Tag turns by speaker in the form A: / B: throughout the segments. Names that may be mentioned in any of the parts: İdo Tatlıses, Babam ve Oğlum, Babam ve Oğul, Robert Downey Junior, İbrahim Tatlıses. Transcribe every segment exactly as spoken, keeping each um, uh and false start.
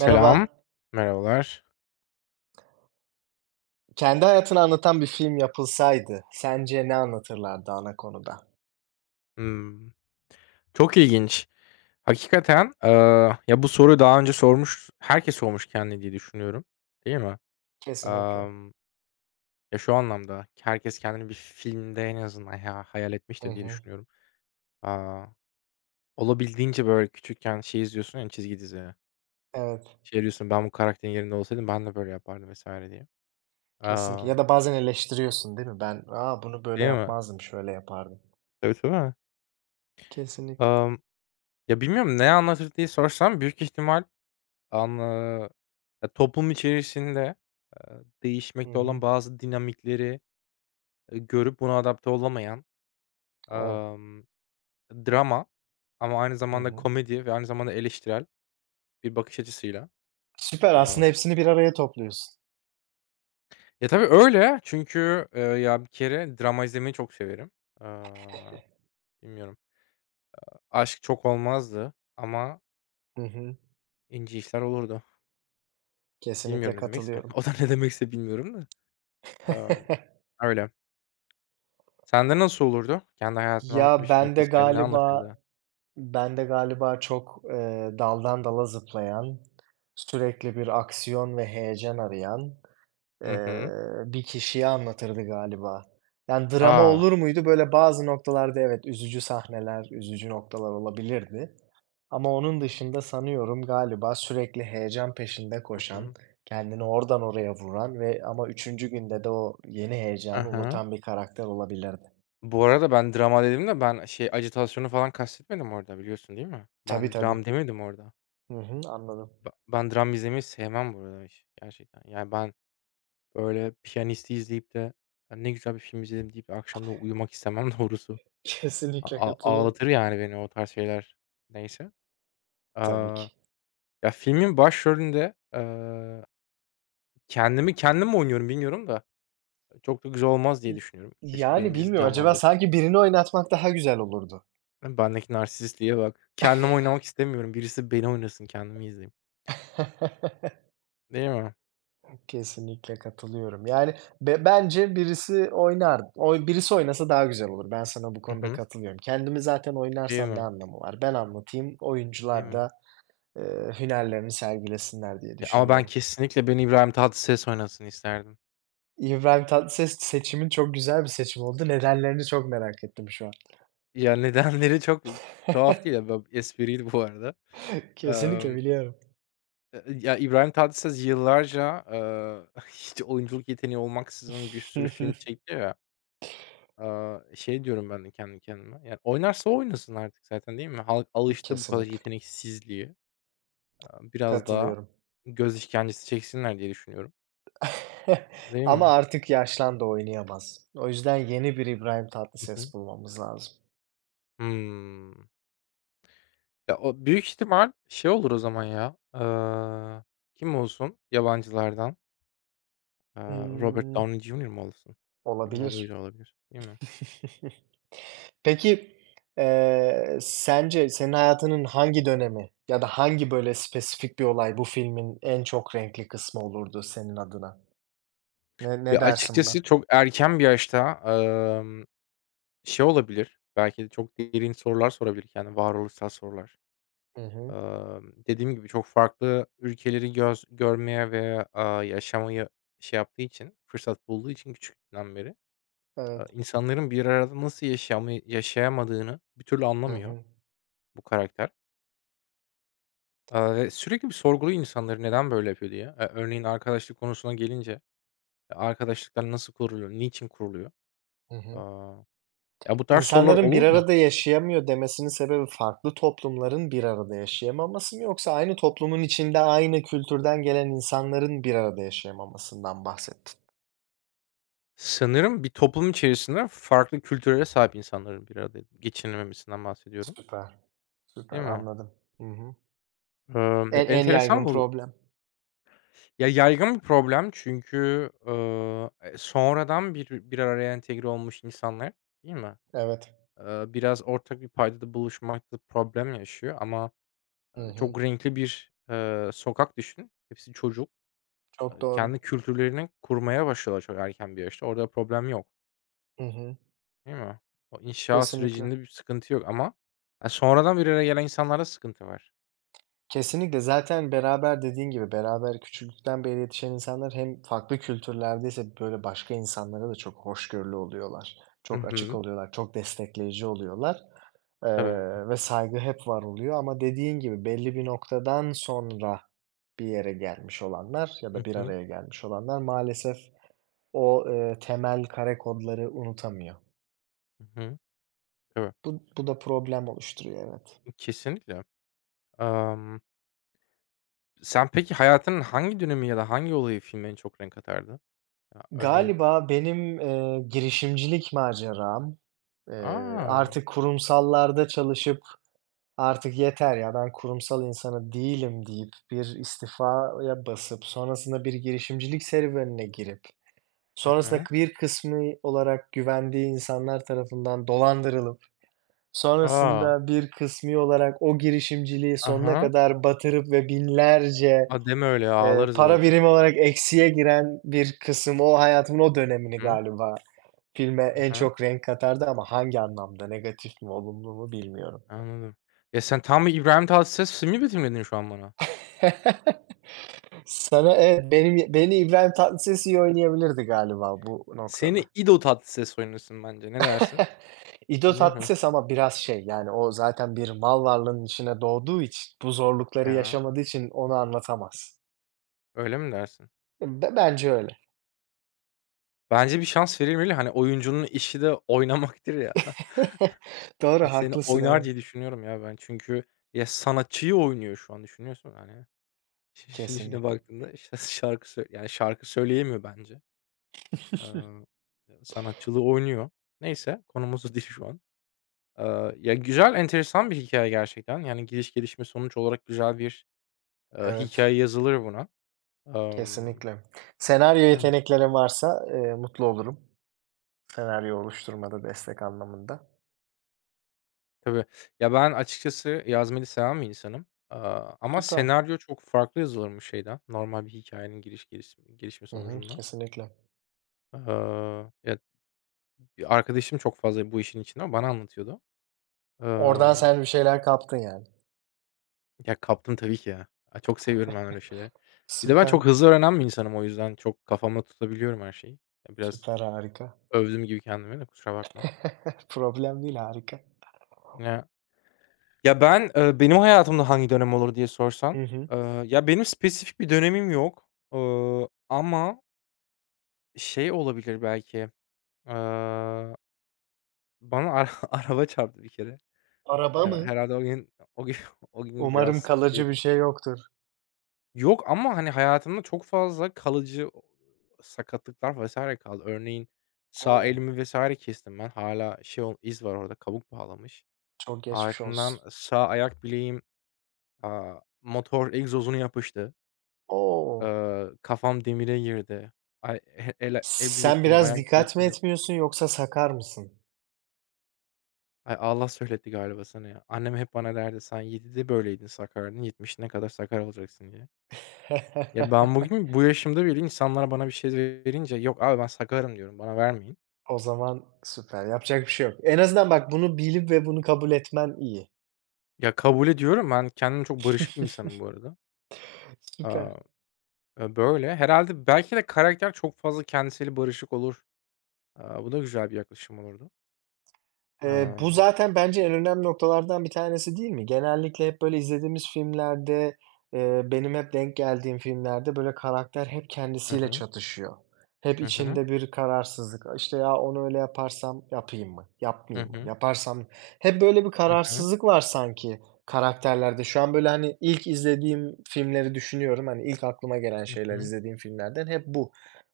A: Merhaba.
B: Merhabalar.
A: Kendi hayatını anlatan bir film yapılsaydı sence ne anlatırlardı ana konuda?
B: Hımm. Çok ilginç. Hakikaten, eee, ya, bu soruyu daha önce sormuş herkes sormuş kendine diye düşünüyorum, değil mi?
A: Kesinlikle.
B: Emm, ya, şu anlamda, herkes kendini bir filmde en azından ha hayal
A: Hı
B: etmiştir diye
A: hı.
B: düşünüyorum. Aaa, Olabildiğince, böyle, küçükken şey izliyorsun ya hani çizgi dizi.
A: Evet,
B: Şey diyorsun, "Ben bu karakterin yerinde olsaydım ben de böyle yapardım." vesaire diye.
A: kesinlikle.
B: Amm,
A: Ya da bazen eleştiriyorsun, değil mi? Ben, Aa bunu böyle
B: Değil mi?
A: yapmazdım, şöyle yapardım."
B: Tabii, tabii.
A: Kesinlikle.
B: Emm, ya, bilmiyorum ne anlatır diye sorsam büyük ihtimal. Anla Ya, toplum içerisinde, eee,
A: Hı
B: değişmekte
A: hı.
B: olan bazı dinamikleri, eee, görüp buna adapte olamayan,
A: O.
B: emm, drama, ama aynı
A: Hı
B: zamanda
A: hı.
B: komedi ve aynı zamanda eleştirel bir bakış açısıyla.
A: Süper, aslında
B: Amm,
A: hepsini bir araya topluyorsun.
B: ya, tabii öyle çünkü, eee, ya, bir kere drama izlemeyi çok severim. Aaa, Bilmiyorum. Aşk çok olmazdı ama
A: Hı hı.
B: ince işler olurdu.
A: Kesinlikle
B: Bilmiyorum ne demekse.
A: katılıyorum.
B: O da ne demekse bilmiyorum da. Amm, Öyle. Sende nasıl olurdu? Kendi hayatını anlatan bir
A: Ya,
B: film
A: ben de
B: yapılsaydı ne
A: galiba
B: anlatırdı?
A: ben de galiba çok, eee, daldan dala zıplayan, sürekli bir aksiyon ve heyecan arayan
B: Hı
A: Eee,
B: hı.
A: bir kişiye anlatırdı galiba. Yani drama
B: A!
A: olur muydu? Böyle bazı noktalarda evet, üzücü sahneler, üzücü noktalar olabilirdi. Ama onun dışında sanıyorum galiba sürekli heyecan peşinde
B: Hı
A: koşan,
B: hı.
A: kendini oradan oraya vuran ve ama üçüncü günde de o yeni
B: Hı
A: heyecanı
B: hı.
A: unutan bir karakter olabilirdi.
B: Bu arada ben drama dedim de ben şey ajitasyonu falan kastetmedim orada, biliyorsun değil mi?
A: Tabii,
B: Ben
A: tabii.
B: dram demedim orada.
A: Hı hı, anladım.
B: Be ben dram izlemeyi sevmem bu arada hiç gerçekten. Yani ben böyle Piyanist'i izleyip de "Ya, ne güzel bir film izledim." deyip akşam da uyumak istemem doğrusu. A
A: Kesinlikle
B: a
A: katılıyorum.
B: ağlatır yani beni o tarz şeyler. Neyse.
A: Tabii
B: Aaa,
A: ki.
B: Ya, filmin başrolünde, eee, kendimi kendim mi oynuyorum bilmiyorum da çok da güzel olmaz diye
A: İ
B: düşünüyorum. Keşke
A: yani
B: beni birisi
A: bilmiyorum acaba
B: canlandırsa.
A: sanki birini oynatmak daha güzel olurdu.
B: Değil mi? Bendeki narsistliğe bak. Kendim oynamak istemiyorum. Birisi beni oynasın, kendimi izleyeyim. Değil mi?
A: Kesinlikle katılıyorum. Yani be bence birisi oynar oy birisi oynasa daha güzel olur. Ben sana bu
B: Hı
A: konuda
B: hı.
A: katılıyorum. Kendimi zaten
B: Değil
A: oynarsam ne
B: mi?
A: anlamı var? Ben anlatayım,
B: Değil
A: oyuncular da,
B: mi?
A: eee, hünerlerini sergilesinler diye
B: Ya, ama ben
A: düşünüyorum.
B: kesinlikle beni İbrahim Tatlıses oynasın isterdim.
A: İbrahim Tatlıses seçimin çok güzel bir seçim oldu. Nedenlerini çok merak ettim şu an.
B: Ya, nedenleri çok tuhaf değil ya, b espriydi bu arada.
A: Kesinlikle
B: Emm,
A: biliyorum.
B: e ya, İbrahim Tatlıses yıllarca, eee, hiç oyunculuk yeteneği olmaksızın bir sürü film çekti ya. Aaa, şey diyorum ben de kendi kendime, yani, oynarsa oynasın artık zaten, değil mi? Halk alıştı bu kadar
A: Kesinlikle.
B: yeteneksizliğe. Aaa, biraz daha
A: Katılıyorum.
B: göz işkencesi çeksinler diye düşünüyorum, değil
A: Ama
B: mi?
A: artık yaşlandı, oynayamaz. O yüzden yeni bir İbrahim
B: Hı hı.
A: Tatlıses bulmamız lazım.
B: Hımm. Ya, o büyük ihtimal şey olur o zaman ya, aaa, kim olsun yabancılardan? Aaa, Robert
A: Imm
B: Downey Junior mu olsun? Bilmiyorum, o da öyle
A: olabilir.
B: olabilir, değil mi?
A: Peki, eee, sence senin hayatının hangi dönemi ya da hangi böyle spesifik bir olay bu filmin en çok renkli kısmı olurdu senin adına? Ne ne
B: Ya,
A: dersin buna?
B: açıkçası çok erken bir yaşta, amm, şey olabilir, belki de çok derin sorular sorabilir, yani varoluşsal sorular.
A: Hı hı.
B: Emm, dediğim gibi çok farklı ülkeleri göz görmeye ve, aaa, yaşamayı şey yaptığı için, fırsat bulduğu için küçüklüğünden beri, aaa,
A: Evet.
B: insanların bir arada nasıl yaşamayı yaşayamadığını bir türlü
A: Hı
B: anlamıyor
A: hı.
B: bu karakter. Aaa, ve sürekli bir sorguluyor, insanları neden böyle yapıyor diye. Eee, örneğin arkadaşlık konusuna gelince, e, arkadaşlıklar nasıl kuruluyor, niçin kuruluyor?
A: Hı hı.
B: Aaa, ya, bu tarz sorular
A: İnsanların bir
B: olur da
A: arada yaşayamıyor demesinin sebebi farklı toplumların bir arada yaşayamaması mı yoksa aynı toplumun içinde aynı kültürden gelen insanların bir arada yaşayamamasından bahsettin?
B: sanırım bir toplum içerisinde farklı kültürlere sahip insanların bir arada geçinememesinden bahsediyorum,
A: Süper.
B: değil
A: Süper,
B: mi?
A: anladım. Hı hı.
B: Emm, ya,
A: En en
B: enteresan
A: yaygın
B: bu.
A: problem.
B: Ya, yaygın bir problem çünkü, ııı, eee, e, sonradan bir bir araya entegre olmuş insanlar, değil mi?
A: Evet.
B: Eee, biraz ortak bir paydada buluşmakta problem yaşıyor ama,
A: Hı
B: eee,
A: hı.
B: çok renkli bir, eee, sokak düşün. Hepsi çocuk.
A: Çok
B: Eee,
A: doğru.
B: kendi kültürlerini kurmaya başlıyorlar çok erken bir yaşta. Orada problem yok,
A: Hı hı.
B: değil mi? O inşa
A: Kesinlikle.
B: sürecinde bir sıkıntı yok ama, eee, sonradan bir araya gelen insanlarda sıkıntı var.
A: Kesinlikle. Zaten beraber dediğin gibi beraber küçüklükten beri yetişen insanlar hem farklı kültürlerdeyse böyle başka insanlara da çok hoşgörülü oluyorlar.
B: Hı
A: Çok açık
B: hı.
A: oluyorlar, çok destekleyici oluyorlar, eee,
B: Tabii.
A: ve saygı hep var oluyor ama dediğin gibi belli bir noktadan sonra bir yere gelmiş olanlar ya da
B: Hı
A: bir
B: hı.
A: araya gelmiş olanlar maalesef o, eee, temel kare kodları unutamıyor.
B: Hı hı. Tabii.
A: Bu bu da problem oluşturuyor, evet.
B: Kesinlikle. Emm Sen peki hayatının hangi dönemi ya da hangi olayı filme en çok renk katardı? Ya, örneğin.
A: Galiba benim, eee, girişimcilik maceram, eee,
B: A!
A: artık kurumsallarda çalışıp "Artık yeter ya, ben kurumsal insanı değilim." deyip bir istifaya basıp sonrasında bir girişimcilik serüvenine girip
B: Hı
A: sonrasında
B: hı.
A: bir kısmı olarak güvendiği insanlar tarafından dolandırılıp
B: A!
A: sonrasında bir kısmı olarak o girişimciliği
B: Hı
A: sonuna
B: hı.
A: kadar batırıp ve binlerce
B: A, deme öyle ya,
A: Eee,
B: ağlarız
A: para
B: bak.
A: birimi olarak eksiye giren bir kısım, o hayatımın o dönemini
B: Hı hı.
A: galiba filme
B: Hı
A: en
B: hı.
A: çok renk katardı ama hangi anlamda, negatif mi, olumlu mu bilmiyorum.
B: Anladım. Ya, sen tam bir İbrahim Tatlıses filmi betimledin şu an bana.
A: Sana evet, benim beni İbrahim Tatlıses iyi oynayabilirdi galiba bu noktada.
B: Seni İdo Tatlıses oynasın bence. Ne dersin?
A: İdo
B: Ni hı.
A: Tatlıses ama biraz şey, yani o zaten bir mal varlığının içine doğduğu için, bu zorlukları
B: Ya,
A: yaşamadığı için onu anlatamaz.
B: öyle mi dersin?
A: Be bence öyle.
B: Bence bir şans verilmeli. Hani, oyuncunun işi de oynamaktır ya.
A: Doğru,
B: Seni
A: haklısın,
B: oynar
A: evet.
B: diye düşünüyorum ya ben. Çünkü ya sanatçıyı oynuyor şu an düşünüyorsun hani. Şi şimdi şimdi
A: Kesinlikle.
B: baktığında, işte, şarkı sö yani, şarkı söyleyemiyor bence. Aaa, Sanatçılığı oynuyor. Neyse, konumuz o değil şu an. Aaa, ya, güzel, enteresan bir hikaye gerçekten. Yani, giriş, gelişme, sonuç olarak güzel bir, eee,
A: Evet.
B: hikâye yazılır buna. Emm,
A: Kesinlikle. Senaryo
B: Değil mi?
A: yeteneklerin varsa, eee, mutlu olurum. Senaryo oluşturmada destek anlamında.
B: Tabii. Ya, ben açıkçası yazmayı seven bir insanım. Aaa, ama
A: Süper.
B: senaryo çok farklı yazılırmış şeyden, normal bir hikayenin giriş, geliş gelişme
A: Hı hı,
B: sonucundan.
A: kesinlikle.
B: Aaa, ya, bir arkadaşım çok fazla bu işin içinde bana anlatıyordu.
A: Oradan sen bir şeyler kaptın yani.
B: Ya, kaptım tabii ki ya. A, çok seviyorum ben öyle şeyleri. Bir de ben
A: Süper,
B: çok hızlı öğrenen bir insanım. O yüzden çok kafamda tutabiliyorum her şeyi. Ya, biraz
A: süper, harika.
B: övdüm gibi kendimi, de kusura bakma.
A: Problem değil, harika.
B: Ya ya, ben, eee, benim hayatımda hangi dönem olur diye sorsan,
A: Hı hı.
B: eee, ya, benim spesifik bir dönemim yok, ııı, ama şey olabilir belki, eee, bana ara araba çarptı bir kere. He
A: Araba mı?
B: herhâlde o gün o gün o gün
A: Umarım
B: biraz
A: kalıcı bir
B: şeydim.
A: şey yoktur.
B: Yok ama, hani, hayatımda çok fazla kalıcı o sakatlıklar vesaire kaldı. Örneğin sağ
A: O!
B: elimi vesaire kestim ben. Hala şey ol iz var orada, kabuk bağlamış.
A: Çok geçmiş
B: Ardından
A: olsun.
B: sağ ayak bileğim, aaa, motor egzozuna yapıştı.
A: O!
B: Eee, kafam demire girdi. Ay, he ele el
A: Sen
B: bileklerim,
A: biraz
B: ayak
A: dikkat mi
B: bileklerim.
A: etmiyorsun yoksa sakar mısın?
B: Ay, Allah söyletti galiba sana ya. Annem hep bana derdi, "Sen yedide böyleydin, sakardın, yetmişine kadar sakar olacaksın." diye. Ya, ben bugün bu yaşımda bile, insanlar bana bir şey verince, "Yok abi ben sakarım." diyorum, "Bana vermeyin."
A: O zaman süper, yapacak bir şey yok. En azından bak bunu bilip ve bunu kabul etmen iyi.
B: Ya, kabul ediyorum. Ben kendim çok barışık bir insanım bu arada. Aaa,
A: Süper.
B: eee, e, böyle. Herhalde belki de karakter çok fazla kendisiyle barışık olur. Aaa, bu da güzel bir yaklaşım olurdu.
A: Eee, bu
B: Emm
A: zaten bence en önemli noktalardan bir tanesi değil mi? Genellikle hep böyle izlediğimiz filmlerde, eee, benim hep denk geldiğim filmlerde böyle karakter hep
B: Hı
A: kendisiyle
B: hı.
A: çatışıyor. Hep
B: Hı hı.
A: içinde bir kararsızlık. İşte, "Ya, onu öyle yaparsam yapayım mı,
B: Hı
A: yapmayayım mı?
B: hı.
A: Yaparsam" hep böyle bir
B: Hı hı.
A: kararsızlık var sanki karakterlerde. Şu an böyle, hani, ilk izlediğim filmleri düşünüyorum. Hani, ilk aklıma gelen
B: Hı
A: şeyler
B: hı.
A: izlediğim filmlerden hep bu.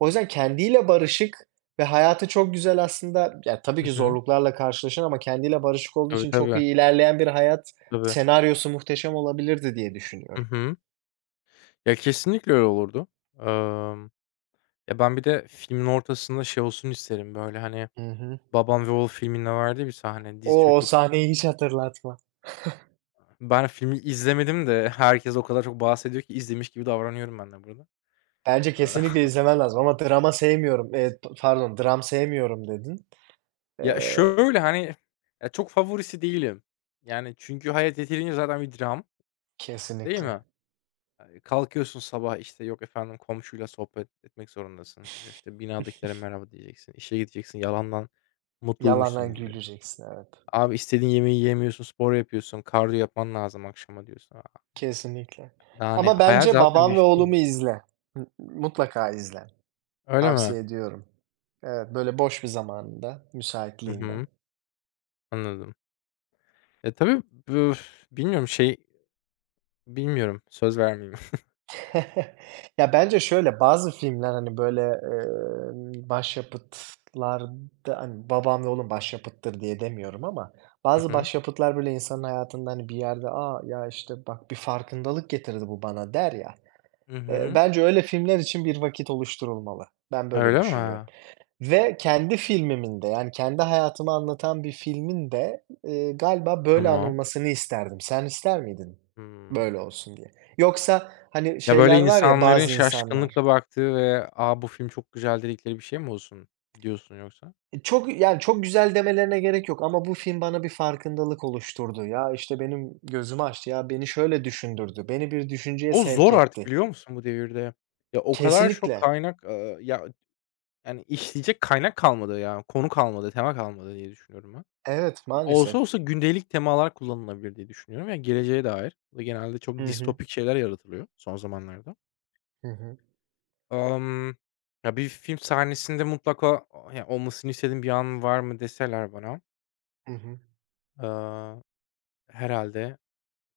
A: O yüzden kendiyle barışık ve hayatı çok güzel aslında ya, tabii ki
B: Hı.
A: zorluklarla karşılaşır ama kendiyle barışık olduğu
B: Tabii,
A: için çok
B: tabii.
A: iyi ilerleyen bir hayat
B: Tabii.
A: senaryosu muhteşem olabilirdi diye
B: Hı
A: düşünüyorum.
B: hı. Ya, kesinlikle öyle olurdu. Emm, ya, ben bir de filmin ortasında şey olsun isterim, böyle, hani,
A: Hı hı.
B: Babam ve Oğul filminde vardı bir sahne, diz
A: O, o
B: çöküp.
A: sahneyi hiç hatırlatma.
B: Ben filmi izlemedim de herkes o kadar çok bahsediyor ki izlemiş gibi davranıyorum ben de burada.
A: Bence
B: Eee,
A: kesinlikle izlemen lazım ama drama sevmiyorum. Eee, p pardon, dram sevmiyorum dedin.
B: ya,
A: Eee,
B: şöyle, hani, ya, çok favorisi değilim. Yani, çünkü hayat yeterince zaten bir dram, değil
A: kesinlikle.
B: mi? Eee, kalkıyorsun sabah, işte, yok efendim komşuyla sohbet etmek zorundasın. Yok, işte, binadakilere merhaba diyeceksin. İşe gideceksin, yalandan mutluymuşsun
A: Yalandan
B: gibi.
A: güleceksin, evet.
B: Abi, istediğin yemeği yemiyorsun, spor yapıyorsun, kardiyo yapman lazım akşama diyorsun. A,
A: Kesinlikle.
B: yani,
A: Ama
B: hayat
A: bence
B: zaten
A: Babam ve
B: bir
A: Oğlum'u
B: film.
A: izle. M mutlaka izle.
B: Öyle mi?
A: Tavsiye ediyorum. Evet, böyle boş bir zamanında,
B: Hı
A: müsaitliğinde.
B: hı, anladım. E, tabii, büf bilmiyorum şey bilmiyorum, söz vermeyeyim.
A: Ya, bence şöyle, bazı filmler, hani, böyle, emm, başyapıtlarda, hani, Babam ve Oğlum başyapıttır diye demiyorum ama
B: Hı
A: bazı
B: hı.
A: başyapıtlar, böyle, insanın hayatında, hani, bir yerde, aa ya, işte, bak bir farkındalık getirdi bu bana." der ya.
B: Hı
A: Eee,
B: hı.
A: bence öyle filmler için bir vakit oluşturulmalı. Ben böyle
B: Öyle
A: düşünüyorum
B: mi?
A: ve kendi filmimin de, yani, kendi hayatımı anlatan bir filmin de, eee, galiba böyle
B: Tamam.
A: anılmasını isterdim. Sen ister miydin
B: Hımm.
A: böyle olsun diye? Yoksa, hani,
B: Ya, böyle
A: şeyler var ya
B: insanların
A: bazı insanlar,
B: şaşkınlıkla baktığı ve "A, bu film çok güzel." dedikleri bir şey mi olsun diyorsun yoksa?
A: e, çok, yani, çok güzel demelerine gerek yok ama bu film bana bir farkındalık oluşturdu. Ya, işte, benim gözümü açtı. Ya, beni şöyle düşündürdü. Beni bir düşünceye
B: O
A: sevk
B: zor artık,
A: etti.
B: biliyor musun, bu devirde? Ya, o kadar çok
A: Kesinlikle.
B: kaynak, eee, ya, yani işleyecek kaynak kalmadı ya. Konu kalmadı, tema kalmadı diye düşünüyorum ben.
A: Evet,
B: Olsa
A: maalesef.
B: olsa gündelik temalar kullanılabilir diye düşünüyorum. Ya, geleceğe dair. Bu da genelde çok
A: Hı hı.
B: distopik şeyler yaratılıyor son zamanlarda.
A: Hı hı.
B: Emm, ya, bir film sahnesinde mutlaka o ya, olmasını istediğim bir an var mı deseler bana,
A: Hı hı.
B: eee, herhâlde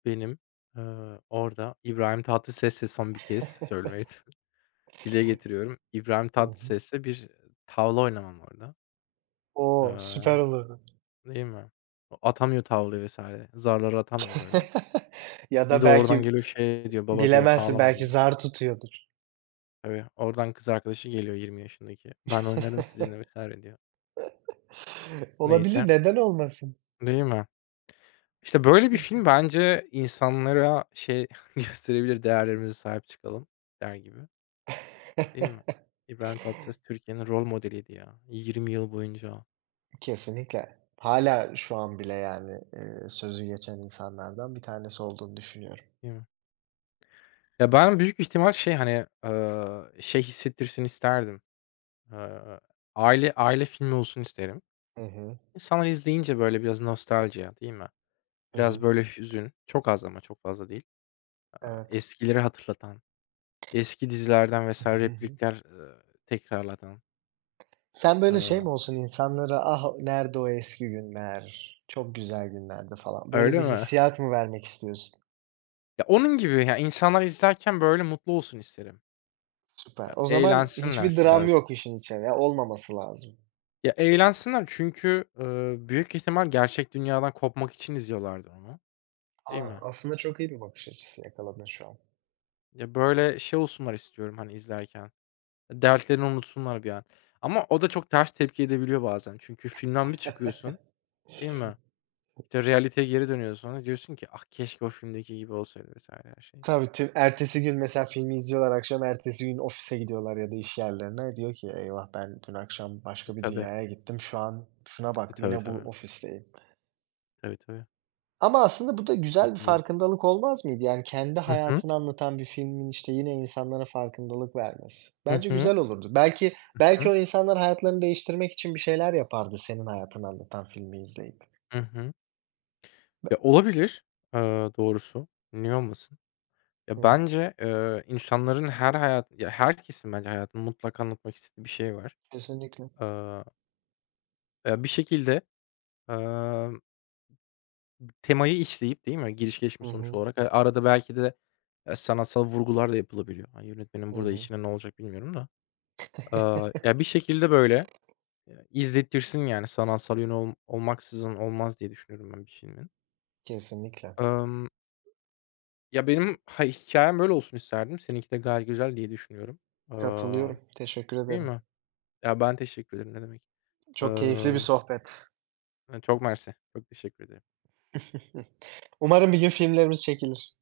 B: benim, eee, orada İbrahim Tatlıses'le son bir kez söylemeyi dile getiriyorum. İbrahim
A: Hı hı.
B: Tatlıses'le bir tavla oynamam orada.
A: O!
B: Eee,
A: Süper olurdu.
B: Değil mi? O atamıyor tavlayı vesaire, zarları atamıyor, böyle.
A: Ya
B: Bir
A: da
B: de oradan
A: belki
B: geliyor şey diyor, "Baba," diyor,
A: bilemezsin,
B: "ağlama,"
A: belki
B: diyor.
A: zar tutuyordur.
B: Tabii, oradan kız arkadaşı geliyor yirmi yaşındaki. "Ben oynarım sizinle." vesaire diyor. Neyse,
A: Olabilir, neden olmasın?
B: değil mi? İşte, böyle bir film bence insanlara şey gösterebilir, değerlerimize sahip çıkalım der gibi, değil mi? İbrahim Tatlıses Türkiye'nin rol modeliydi ya yirmi yıl boyunca,
A: Kesinlikle. Hala şu an bile yani, eee, sözü geçen insanlardan bir tanesi olduğunu düşünüyorum.
B: değil mi? Ya, ben büyük ihtimal şey, hani, ııı, şey hissettirsin isterdim, ııı, aile aile filmi olsun isterim.
A: Hı hı.
B: İnsanlar izleyince, böyle, biraz nostalji, değil mi?
A: Hı
B: Biraz,
A: hı.
B: böyle, hüzün, çok az ama çok fazla değil.
A: Evet.
B: Eskileri hatırlatan, eski dizilerden vesaire
A: Hı hı.
B: replikler, ııı, tekrarlatan.
A: Sen böyle şey
B: Iıı,
A: mi olsun, insanlara "Ah, nerede o eski günler, çok güzel günlerdi." falan, böyle
B: Öyle
A: bir
B: mi?
A: hissiyat mı vermek istiyorsun?
B: Ya, onun gibi, ya, insanlar izlerken böyle mutlu olsun isterim.
A: Süper.
B: Ya,
A: O zaman hiçbir
B: eğlensinler.
A: dram
B: Ya
A: yok işin içine, ya olmaması lazım.
B: ya, eğlensinler çünkü, eee, büyük ihtimal gerçek dünyadan kopmak için izliyorlardı onu, değil
A: Aa
B: mi?
A: aslında çok iyi bir bakış açısı yakaladın şu an.
B: Ya, böyle şey olsunlar istiyorum, hani, izlerken, dertlerini unutsunlar bir an. Ama o da çok ters tepki edebiliyor bazen. Çünkü filmden bir çıkıyorsun, değil mi? İşte, realiteye geri dönüyorsun sonra, diyorsun ki, "Ah, keşke o filmdeki gibi olsaydı." vesaire her şey.
A: Tabii, tüm ertesi gün mesela filmi izliyorlar akşam, ertesi gün ofise gidiyorlar ya da iş yerlerine. Diyor ki, "Eyvah, ben dün akşam
B: E,
A: başka bir
B: tabii.
A: dünyaya gittim. Şu an şuna
B: E,
A: bak,
B: tabii,
A: yine
B: tabii.
A: bu ofisteyim."
B: Tabii, tabii.
A: Ama aslında bu da güzel bir
B: Çok ilginç.
A: farkındalık olmaz mıydı? Yani kendi
B: Hı hı.
A: hayatını anlatan bir filmin, işte, yine insanlara farkındalık vermesi.
B: Hı
A: Bence
B: hı.
A: güzel olurdu. Belki belki
B: Hı.
A: o insanlar hayatlarını değiştirmek için bir şeyler yapardı senin hayatını anlatan filmi izleyip.
B: Hı hı. Hı.
A: Be
B: Ya, olabilir, eee, doğrusu. Niye olmasın?
A: Hı
B: Ya,
A: hı.
B: bence, eee, insanların her hayat ya, herkesin bence hayatında mutlaka anlatmak istediği bir şey var.
A: Kesinlikle.
B: Aaa, ya, bir şekilde, emm, temayı işleyip, değil mi, giriş gelişme
A: Hı
B: sonuç
A: hı.
B: olarak, eee, arada belki de, eee, sanatsal vurgular da yapılabiliyor. Ay, yönetmenin
A: Hı
B: burada
A: hı.
B: işine ne olacak bilmiyorum da. Aaa, ya, bir şekilde, böyle, eee, izlettirsin, yani, sanatsal yönü ol olmaksızın olmaz diye düşünüyorum ben bir filmin.
A: Kesinlikle.
B: Emm Ya, benim ha hikâyem böyle olsun isterdim. Seninki de gayet güzel diye düşünüyorum. Aaa,
A: Katılıyorum. Teşekkür
B: Değil
A: ederim.
B: mi? Ya, ben teşekkür ederim, ne demek.
A: Çok keyifli bir
B: Iıı,
A: sohbet.
B: Çok mersi. Çok teşekkür ederim.
A: Umarım bir gün filmlerimiz çekilir.